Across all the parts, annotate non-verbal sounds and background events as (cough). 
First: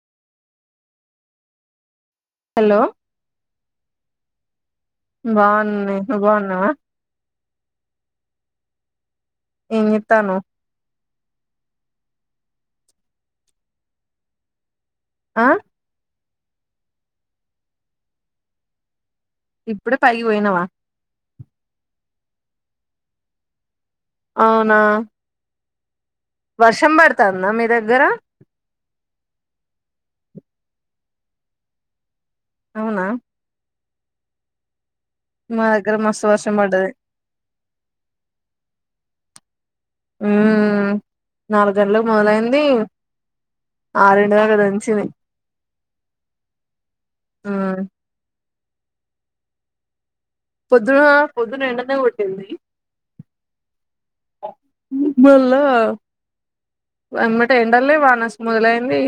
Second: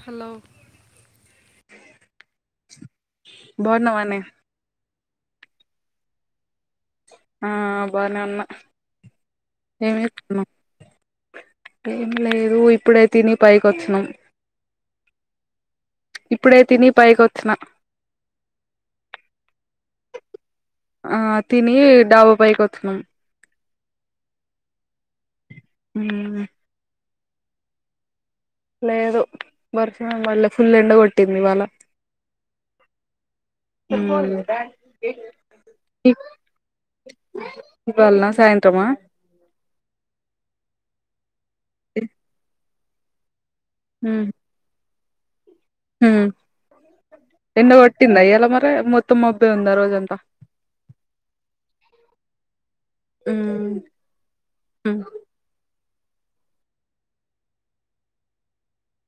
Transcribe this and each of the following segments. Hello hello బాగున్నవానే బాగున్ననే నువ్వు బాగున్నవా ఆ బానే ఉన్నా ఏం చేత్తన్నావ్ ఏం లేదు ఇప్పుడే తిని పైకి అచ్చినం ఆ ఇప్పుడే తిని పైకి వచ్చిన ఇప్పుడే పైకిపోయినావా ఆ తిని డాబా పైకి వచ్చినం అవునా ఉమ్ వర్షం పడతందా మీ దగ్గర లేదు వర్షం ఏం పడలే ఫుల్ ఎండ కొట్టింది ఇవ్వాలా అవునా ఉమ్ మా దగ్గర మస్తు వర్షం పడ్డది ఇవ్వాలనా సాయంత్రమా హ్మ్ నాలగ గంటల్లాకు మొదలైంది ఆ రెండు గంటలు దంచింది హ్మ్ ఎండ ఉమ్ కొట్టిందా ఈయాల మరి మొత్తం మబ్బే ఉందా రోజు అంతా పొద్దున పొద్దున ఎండనే కొట్టింది ఉమ్ ఉమ్ మళ్ళ వెంబడే ఎండల్ని వాన అస మొదలైంది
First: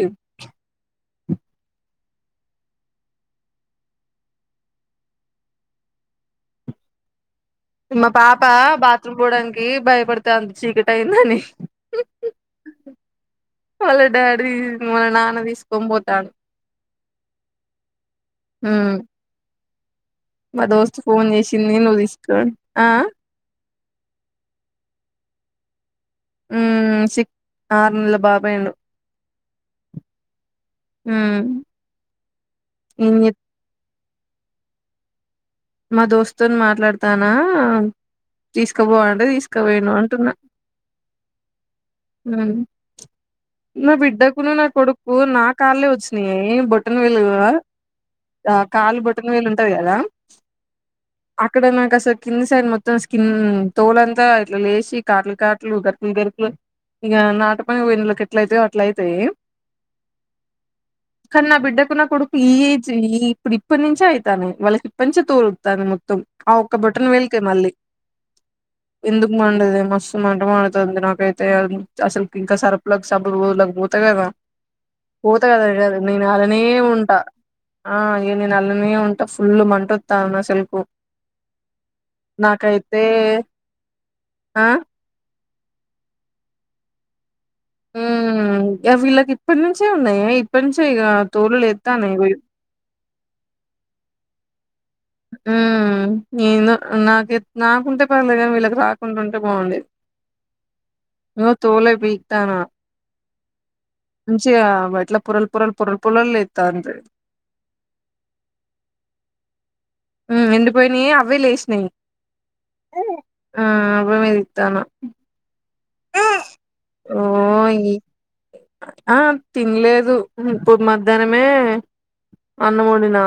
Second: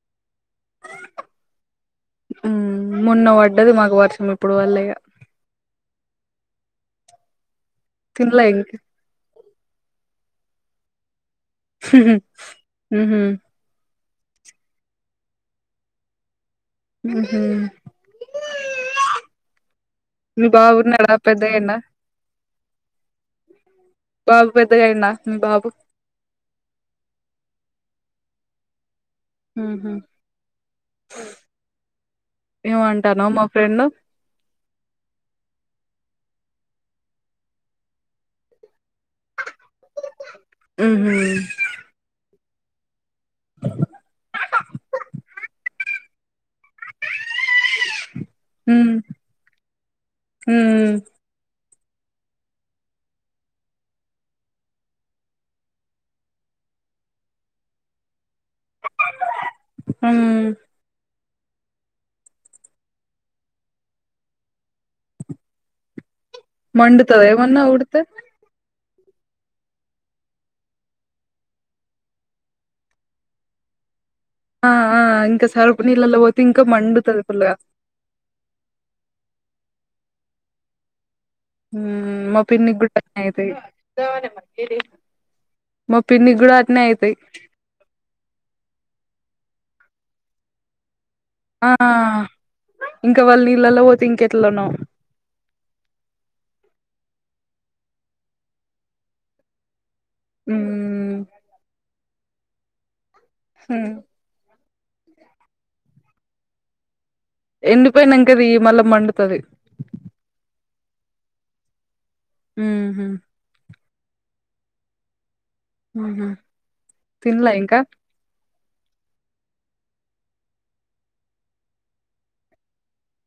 ఉమ్ మొన్న పడ్డది మాకు వర్షం ఇప్పుడు పడలేగా మా పాప తినలే ఇంక బాత్రూమ్ పోవడానికి బయటపడతాంది చీకట అయిందని ఉహూ వాళ్ళ డాడీ వాళ్ళ నాన్న తీసుకొని పోతండు ఉహూ ఉ మీ మా బాబు దోస్తు ఉన్నాడా ఫోన్ చేసింది పెద్దగయిండా నువ్వు తీసుకో ఆ బాబు పెద్దగా అయిందా మీ బాబు ఉమ్ సిక్ ఆరు నెల బాబు అయిండు ఉహూ మ్మ్ ఏమో ఏం అంటున్నవ్ చెప్ మా ఫ్రెండ్ మా దోస్తోని మాట్లాడతానా తీసుకు తీసుకపో అంటే తీసుకపోయిండు అంటున్నా ఉహు ఉహ్ నా బిడ్డకున నా కొడుక్కు నా కాళ్లే వచ్చినయే బొట్టన వెళ్ళు ఆ ఉమ్ కాలు బొట్టన వేళ్ళు ఉంటాయి కదా ఉ ఇక్కడ నాకు అసలు కింది సైడ్ మొత్తం స్కిన్ తోలంతా ఇట్లా లేచి కాట్లు కాట్లు గరుకులు గరుకులు ఇక నాటు పనులకి ఎట్ల అయితయో అట్ల అయితాయి ఉమ్ కానీ నా బిడ్డకు నా కొడుకు ఈ ఏజ్ ఈ ఇప్పుడు ఇప్పటి నుంచే అయితన్నయి వాళ్ళకి ఇప్పటి నుంచ తోలు ఊతంది మొత్తం ఆ ఒక్క బోటన మండుతదా వేలు కే ఏమన్నా మళ్ళీ ఉడితే ఎందుకు మండది మస్తు మంట మండుతంది నాకైతే అసలు ఇంకా సరుపులకు సబ్బు రోజులకు కేవా ఆ ఆ పోత ఇంకా కదా సరుపు గాదు నీళ్ళలో నేను పోతే అల్లానే ఇంకా ఉంటా మండుతది ఫుల్లుగా ఆ నేను అల్లానే ఉంటా ఫుల్ మంట అత్తంది అసలుకు ఉమ్ మా పిన్నికి కూడా నాకైతే అట్నే అయితయి ఆ మా పిన్నికి కూడా అత్నే అయితయి ఉమ్ గా వీళ్ళకి ఇప్పటి నుంచే ఉన్నాయి ఇప్పటి నుంచే ఇగ తోలు ఆ లేతాన్నయి ఇగో ఇంకా వాళ్ళ నీళ్ళలో పోతే ఇంకెట్లానో ఉమ్ ఏందో నాక నాకుంటే పర్లేదుగాని వీళ్ళకి రాకుండా ఉంటే బాగుండేది ఉమ్ ఇగో తోలే పిక్తన్న ఉమ్ మంచిగా ఇట్లా పోరల్ పురల్ పురల్ పురల్ లేతంది ఎండిపోనాంక తీయి మళ్ళ మండుతది ఎండిపోయినయే అవే లేసినాయి ఉహు ఆ అ మీ తన ఆహ తిన్లా ఇంకా ఈ ఆ తినలేదు పో మధ్యాహ్నమే అన్నం వండిన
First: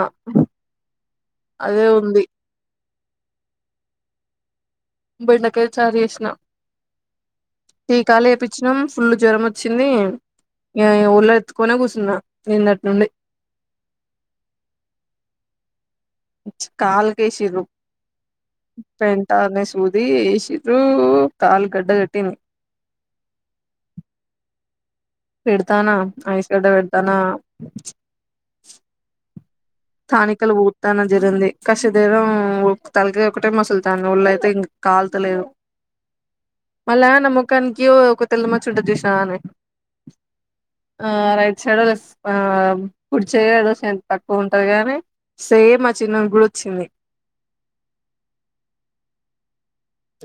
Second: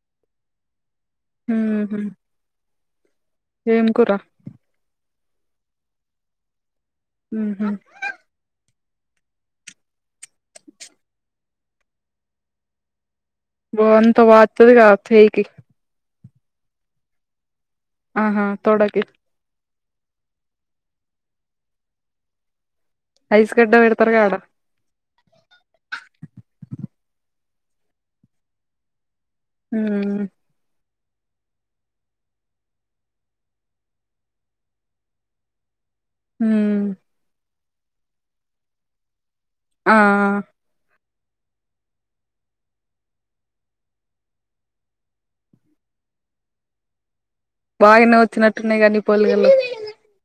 అదే ఉహు ఉంది ఏం కూరా బెండకాయ చారు చేసినా ఉహు టీకా లేపిచ్చినాం ఫుల్ జ్వరం వచ్చింది ఇగ ఒళ్ళో ఎత్తుకునే కూర్చున్నా నిన్నటి నుండి అబో అంత వాతది క చెయ్యికి కాల్కకి ఎసిండ్లు ఆహా తోడ కి అది ఏస్రు కాల్ గడ్డ కట్టింది ఐస్ గడ్డ పెడతారు కదా అడ పెడతానా ఐస్ గడ్డ పెడతానా ఉమ్ స్థానికలు తన జరింది కష్ దరం తలకి ఒకటే మసులుతాను ఒళ్ళయితే ఇంక కాల్తలేదు ఉమ్ మళ్ళా నా ముఖానికి ఒక తెల్ల మచ్చ ఉంటది చూసినవానే ఆ ఆ రైట్ సైడ్ లఫ్ట్ కుడి చేయి పక్క ఉ ఉంటది కానీ సేమ్ మా చిన్నోడికి కూడా వచ్చింది బాగానే వచ్చినట్టున్నాయి నీ పోలికలు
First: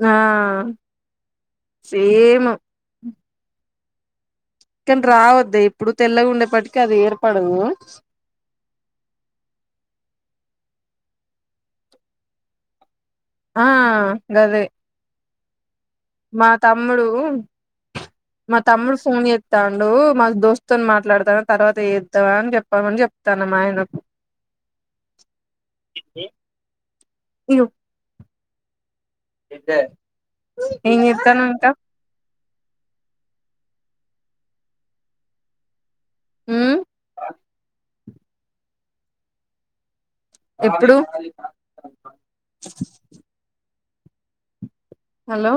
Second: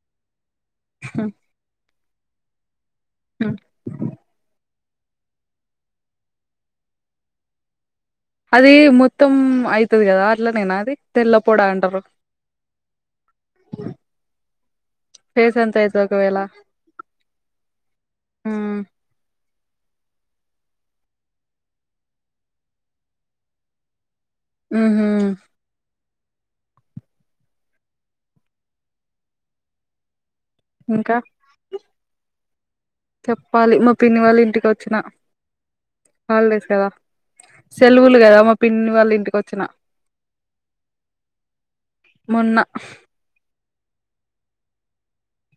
ఆ సేమ్ ఆ కానీ రావద్దు ఇప్పుడు తెల్లగా ఉండేప్పటికే అది ఏర్పడదు అది మొత్తం అయితది కదా అట్లనేనా అది తెల్లపూడా అంటారు ఆ గదే ఫేస్ అం అంతైత్ మా తమ్ముడూ మా ఉమ్ తమ్ముడు ఫోన్ చే తాండూ మా దోస్త్తోన్ మాట్లాడతాన్న తర్వాత చేత్తవా అన్ చెప్పామని చెప్తాన్న మా ఆయనకు మ్ హ్ అయ్యో ఏం ఇంకా చేత్తాన్నవ్ ఇంట్ల చెప్పాలి మా పిన్ని వాళ్ళింటికి వచ్చిన హాలిడేస్ ఉమ్ కదా సెలవుల్ కదా మా పిన్ని వాళ్ళింటికొచ్చిన ఎప్పుడు? మొన్న హలో!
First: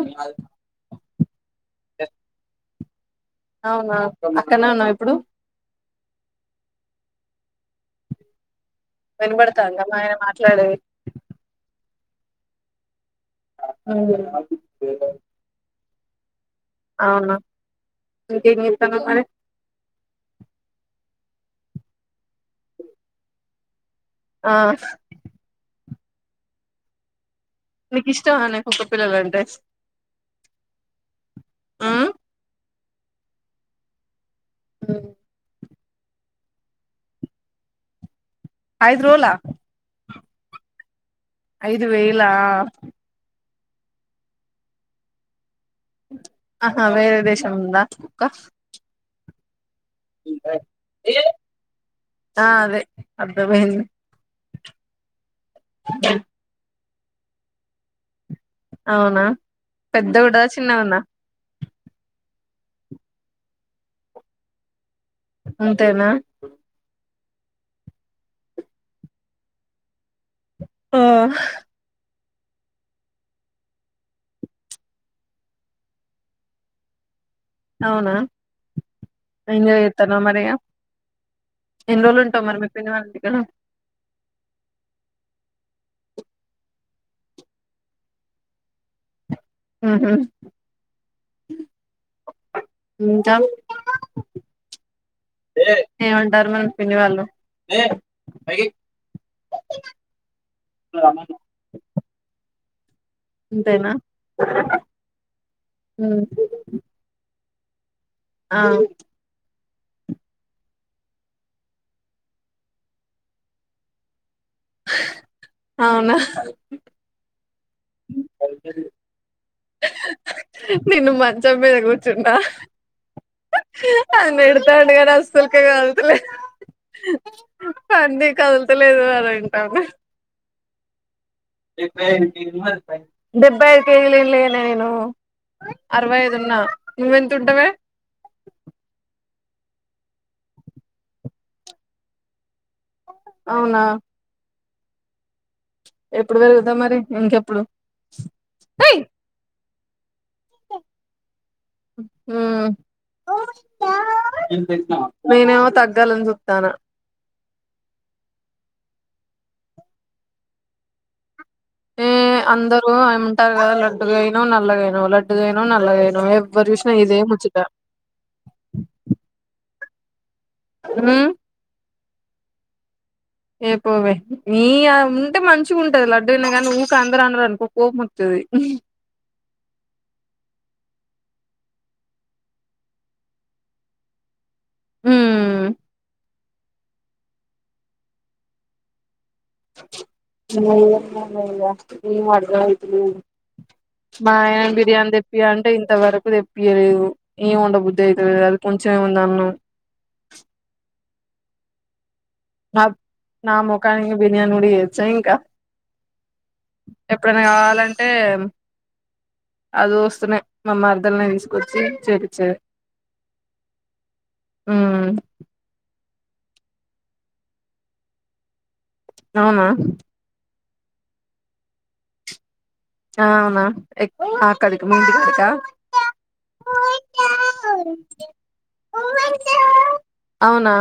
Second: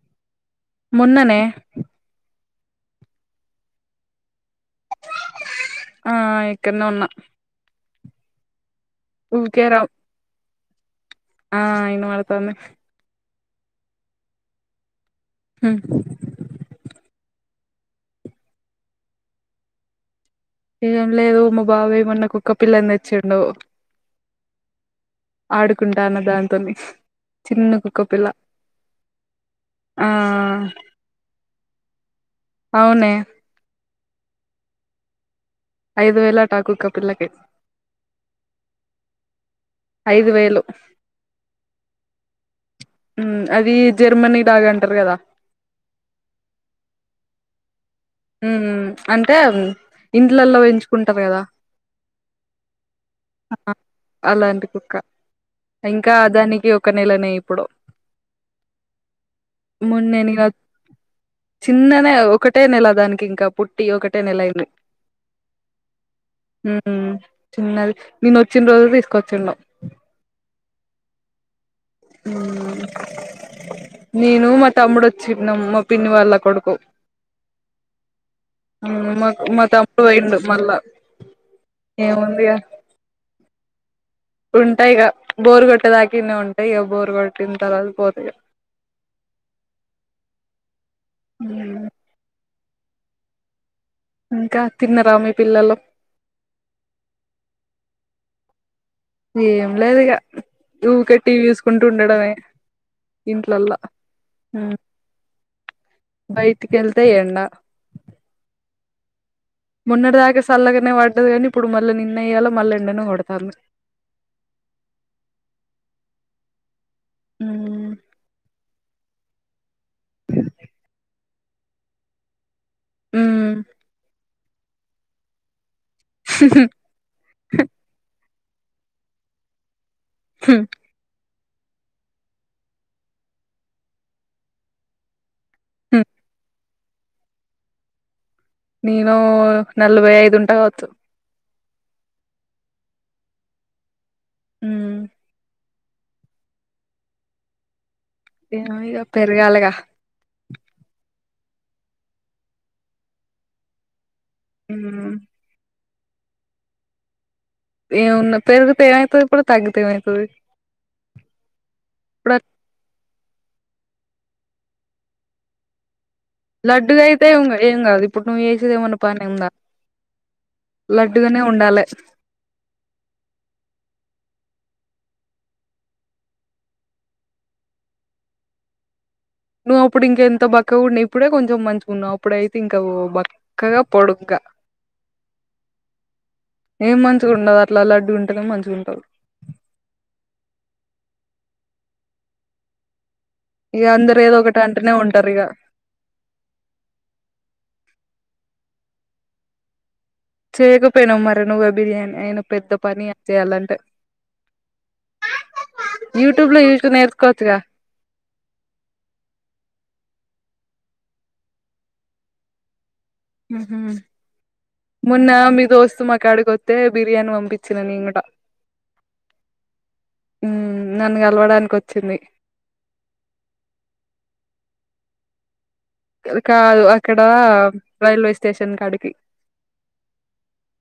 మొన్ననే అవునా అక్కనే ఉన్నవ ఇప్పుడు ఆ ఇకన్న ఉన్న. రా వినబడ్తాందా మా ఆయన మాట్లాడేది ఆ ఇనబడ్తాంది. మ్ ఉమ్, అవున ఇంకేం చేత్తాన్నవ్ మరి ఏం లేదు మా బాబాయ్ మొన్న కుక్క పిల్లన్ తెచ్చిండు. ఆ ఆడుకుంటాన్న దాంతోని చిన్న నీకు కుక్కపిల్ల ఇష్టమా నా కుక్క పిల్లలంటే ఆ ఆ అవ్నే మ్ ఐదు వేలట ఆ కుక్క పిల్లకి ఐదు రోల ఐదు వేలు ఐదు వేలా మ్ అది జర్మనీ రాజ్ అంటరు కదా ఆహా వేరే దేశంద మ్ మ్ అంటే ఇండ్లల్ల పెంచుకుంటర్ గదా ఆ అదే అర్థమైంది అలాంటి కుక్క ఇంకా దానికి ఒ ఒక నెలనే ఇప్పుడు అవునా పెద్ద గుంటద మొన్నేనిగా చిన్నగున్న చిన్ననే ఒకటే నెల దానికి ఇంకా పుట్టి ఒకటే నెలైయింది. అంతేనా ఉమ్ చిన్నది నేన్ ఒచ్చిన్ రోజు తీసుకొచ్చిండు. ఆ మ్ నేను మా తమ్ముడోచ్చినం. మా పిన్ని వాళ్ళ కొడుకు అవునా మ్ మాక్ మా ఎంజాయ్ తమ్ముడు చెత్తన్నావా పోయిండు మరి ఇగ మళ్ళ ఎన్ని రోజుల్ ఉంటవ్ మరి మీ పిన్నివాళ్ళింటి కాడ ఉంట ఇగ బోర్ గొట్ గొట్ట దాక ఈన్నే ఉంటే ఇగ బోర్ కొట్టిన్ తరువాత పోత ఇగ మ్ హ్ మ్.... ఉంట ఇంకా తిన్నరా మీ పిల్లలు ఏవంటారు మేడం పెళ్లి వాళ్ళు ఏం లేదు ఇగ ఊకే టీవీ చూసుకుంటు ఉండడమే ఇంట్లల్ల అంతేనా బయటికెళ్తే ఎండ ఆ మొన్నటి దాకా చల్లగనే పడ్డది గనీ ఇప్పుడు మళ్ళ నిన్న ఈయాల మళ్ళ ఎండనే కొడతాంది అవునా (unintelligible) నేను మంచం మీద కుచున్న ఉమ్ నన్ను తిడుతడు కదా అసలుకే కద ఉ హ్ హు పంది కదులుతలేదు గదా అని అంటది హ్మ్ డెబ్బై ఐదు కేజీలి లే నేను అరవై ఐదు ఉన్న నువ్వెంత ఉంటవే నేను నలభై ఐదు ఉంట గావతు అవునా హ్మ్ ఎప్పుడు పెరుగుతవ్ మరి ఇంకెప్పుడు ఏమో ఇగ ఏయ్ పెరగాల ఇగ హ్మ్ ఉమ్ నేనేమో తగ తగ్గాలని చూస్తాన్న ఏవున్న పెరుగుతయ ఏమాతాది ఇప్పుడు తగ్గితే ఏమవుతది ఇప్పుడు ఏ అందరూ ఏమంటారు గదా లడ్డుగైనావ్ నల్లగైనావ్ లడ్డుగైనావ్ నల్లగైనావ్ లడ్డుగయితే ఉగ ఏం కాదు ఇప్పుడు నువ్వు చేసేదిమన్నా పను ఉందా ఉమ్ లడ్డుగనే ఉండాలే ఏ పోవే ఈ ఆ ఉంటే మంచిగుటది లడ్డూగనే గనీ నువ్వు ఊక అందరు అన్నారు అనుకో కోముమొతది ది నువ్వు అప్పుడు ఇంకెంతో బక్క ఉండి ఇప్పుడే కొంచెం మంచికున్నవు అప్పుడయితే ఇంక బక్కగా పొడుగ్గా హ్మ్మ్ ఏం మంచిగుండవ్ అట్లా లడ్డుగుంట నె మంచిగా ఉంటావ్ (unintelligible) ఇక అందరు మా ఏదో ఒకటి ఆయన అంటనే బిర్యానీ ఉంటారు తెప్పి ఇక అంటే ఇంత వరకు తెప్పిలేదు ఏం ఉండబుద్ధి ఐతే అది కొంచెం ఉంద అన్నం చేయకపోయినా మర నువ్వ బిర్యానీ అయినా నా ముఖానికి బిర్యానీ కూడా తెలుసా ఇంకా యూట్యూబ్ లో చూసి ఎప్పుడైనా నేర్చుకోవచ్చుగా కావాలంటే అది వస్త మా మరదల్ని తీసుకొచ్చి చేపిచ్చేది ఉమ్ ఉమ్ మొన్న మీ దోస్త మా కాడికితే బిర్యానీ పంపించిన నేను కూడా అవునా హ్మ్ నన్ను కలవడానికి వచ్చింది ఆ అవునా ఎ ఆ కడుకు (unintelligible) కా అక్కడకాదు అక్కడ రైల్వే స్టేషన్ కాడికి అవునా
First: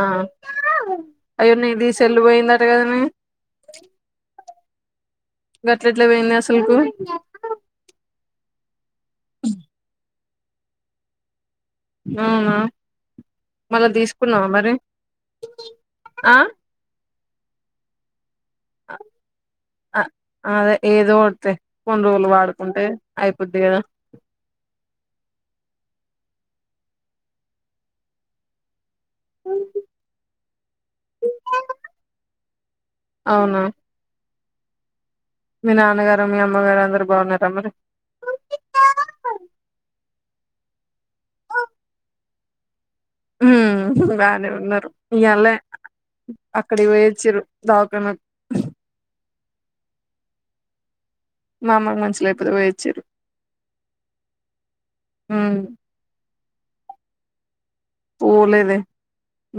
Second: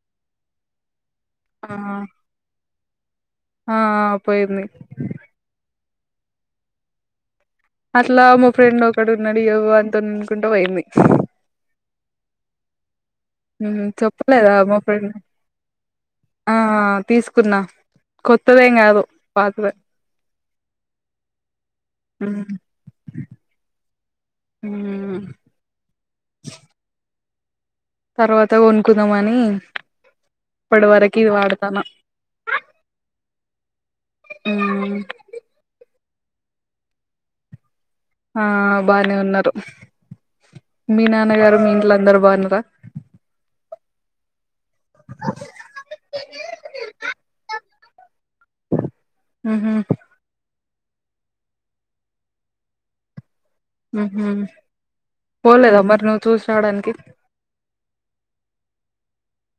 అయ్యో నీది ఆ సెల్ పోయింది అంట కాదానే ఆ పోయింది గట్లఎట్లా పోయిందే అసలుకు అట్లా మా ఫ్రెండ్ ఒకడు ఉన్నాడు వానితో అనుకుంటా పోయింది ఆవునా చెప్పలేదా మా ఫ్రెండ్ ఆ తీసుకున్నా కొత్తదే కాదు పాతదే అదే ఏదో ఒక్కటిలే కొన్ని రోజులు వాడుకుంటే అయిపోద్ది కదా మ్మ్ తర్వాత కొనుకుందామ అని ఇప్పటి వరకు ఇది వాడతాను అవునా ఉమ్ మీ నాన్నగారు మీ అమ్మగారు అందరు బాగున్నారా మరి ఆ బానే ఉన్నారు మీ నాన్నగారు మీ ఇంట్లో అందరు బాగున్నారా హు బానే ఉన్నారు ఇవాళ అక్కడికి పోయచ్చారు టవనకు ఉహు మామ కీ మంచిలేకపోతె పోయి వచ్చిరు ఉహు పోలేదా మరి నువ్వు చూస రావడానికి పోలేదే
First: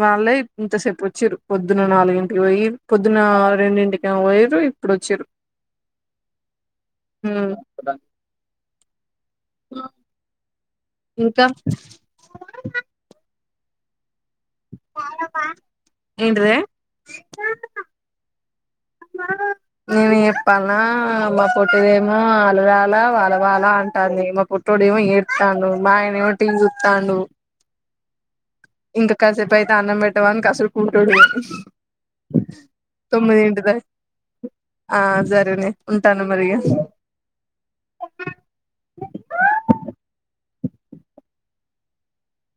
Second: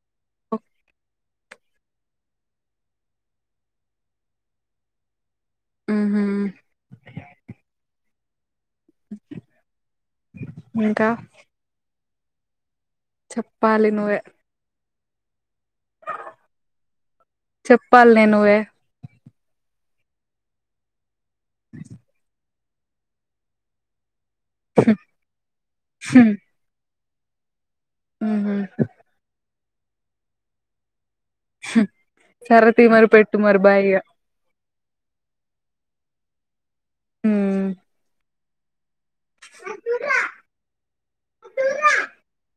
వాళ్ళే ఇంతసేపుకీ వచ్చిరు పొద్దున నాలుగింటికి పోయి పొద్దున రెండింటికి పోయరు ఇప్పుడు వచ్చిరు మ్మ్ ఉ ఇంకా చెప్పాలి నువ్వే ఏంటదీ చెప్పాలి నే నువ్వే నేనే చెప్పాలనా మా పొట్టిదేమో రానా వాన వాన అంటాంది మా పుట్టడు ఏమో ఏడతాడు మా ఆయన ఏమో టీ చూస్తాడు మ్మ్ ఇంకా కాసేపు అయితే అన్నం పెట్టవా అన్ని కాసు టుడు సరే తీ మరి పెట్టు మరి తొమ్మిదింటి బాయ్ ఇగ ఆ సరేలే ఉంటాను మరి ఇక ఉమ్ (inaudible)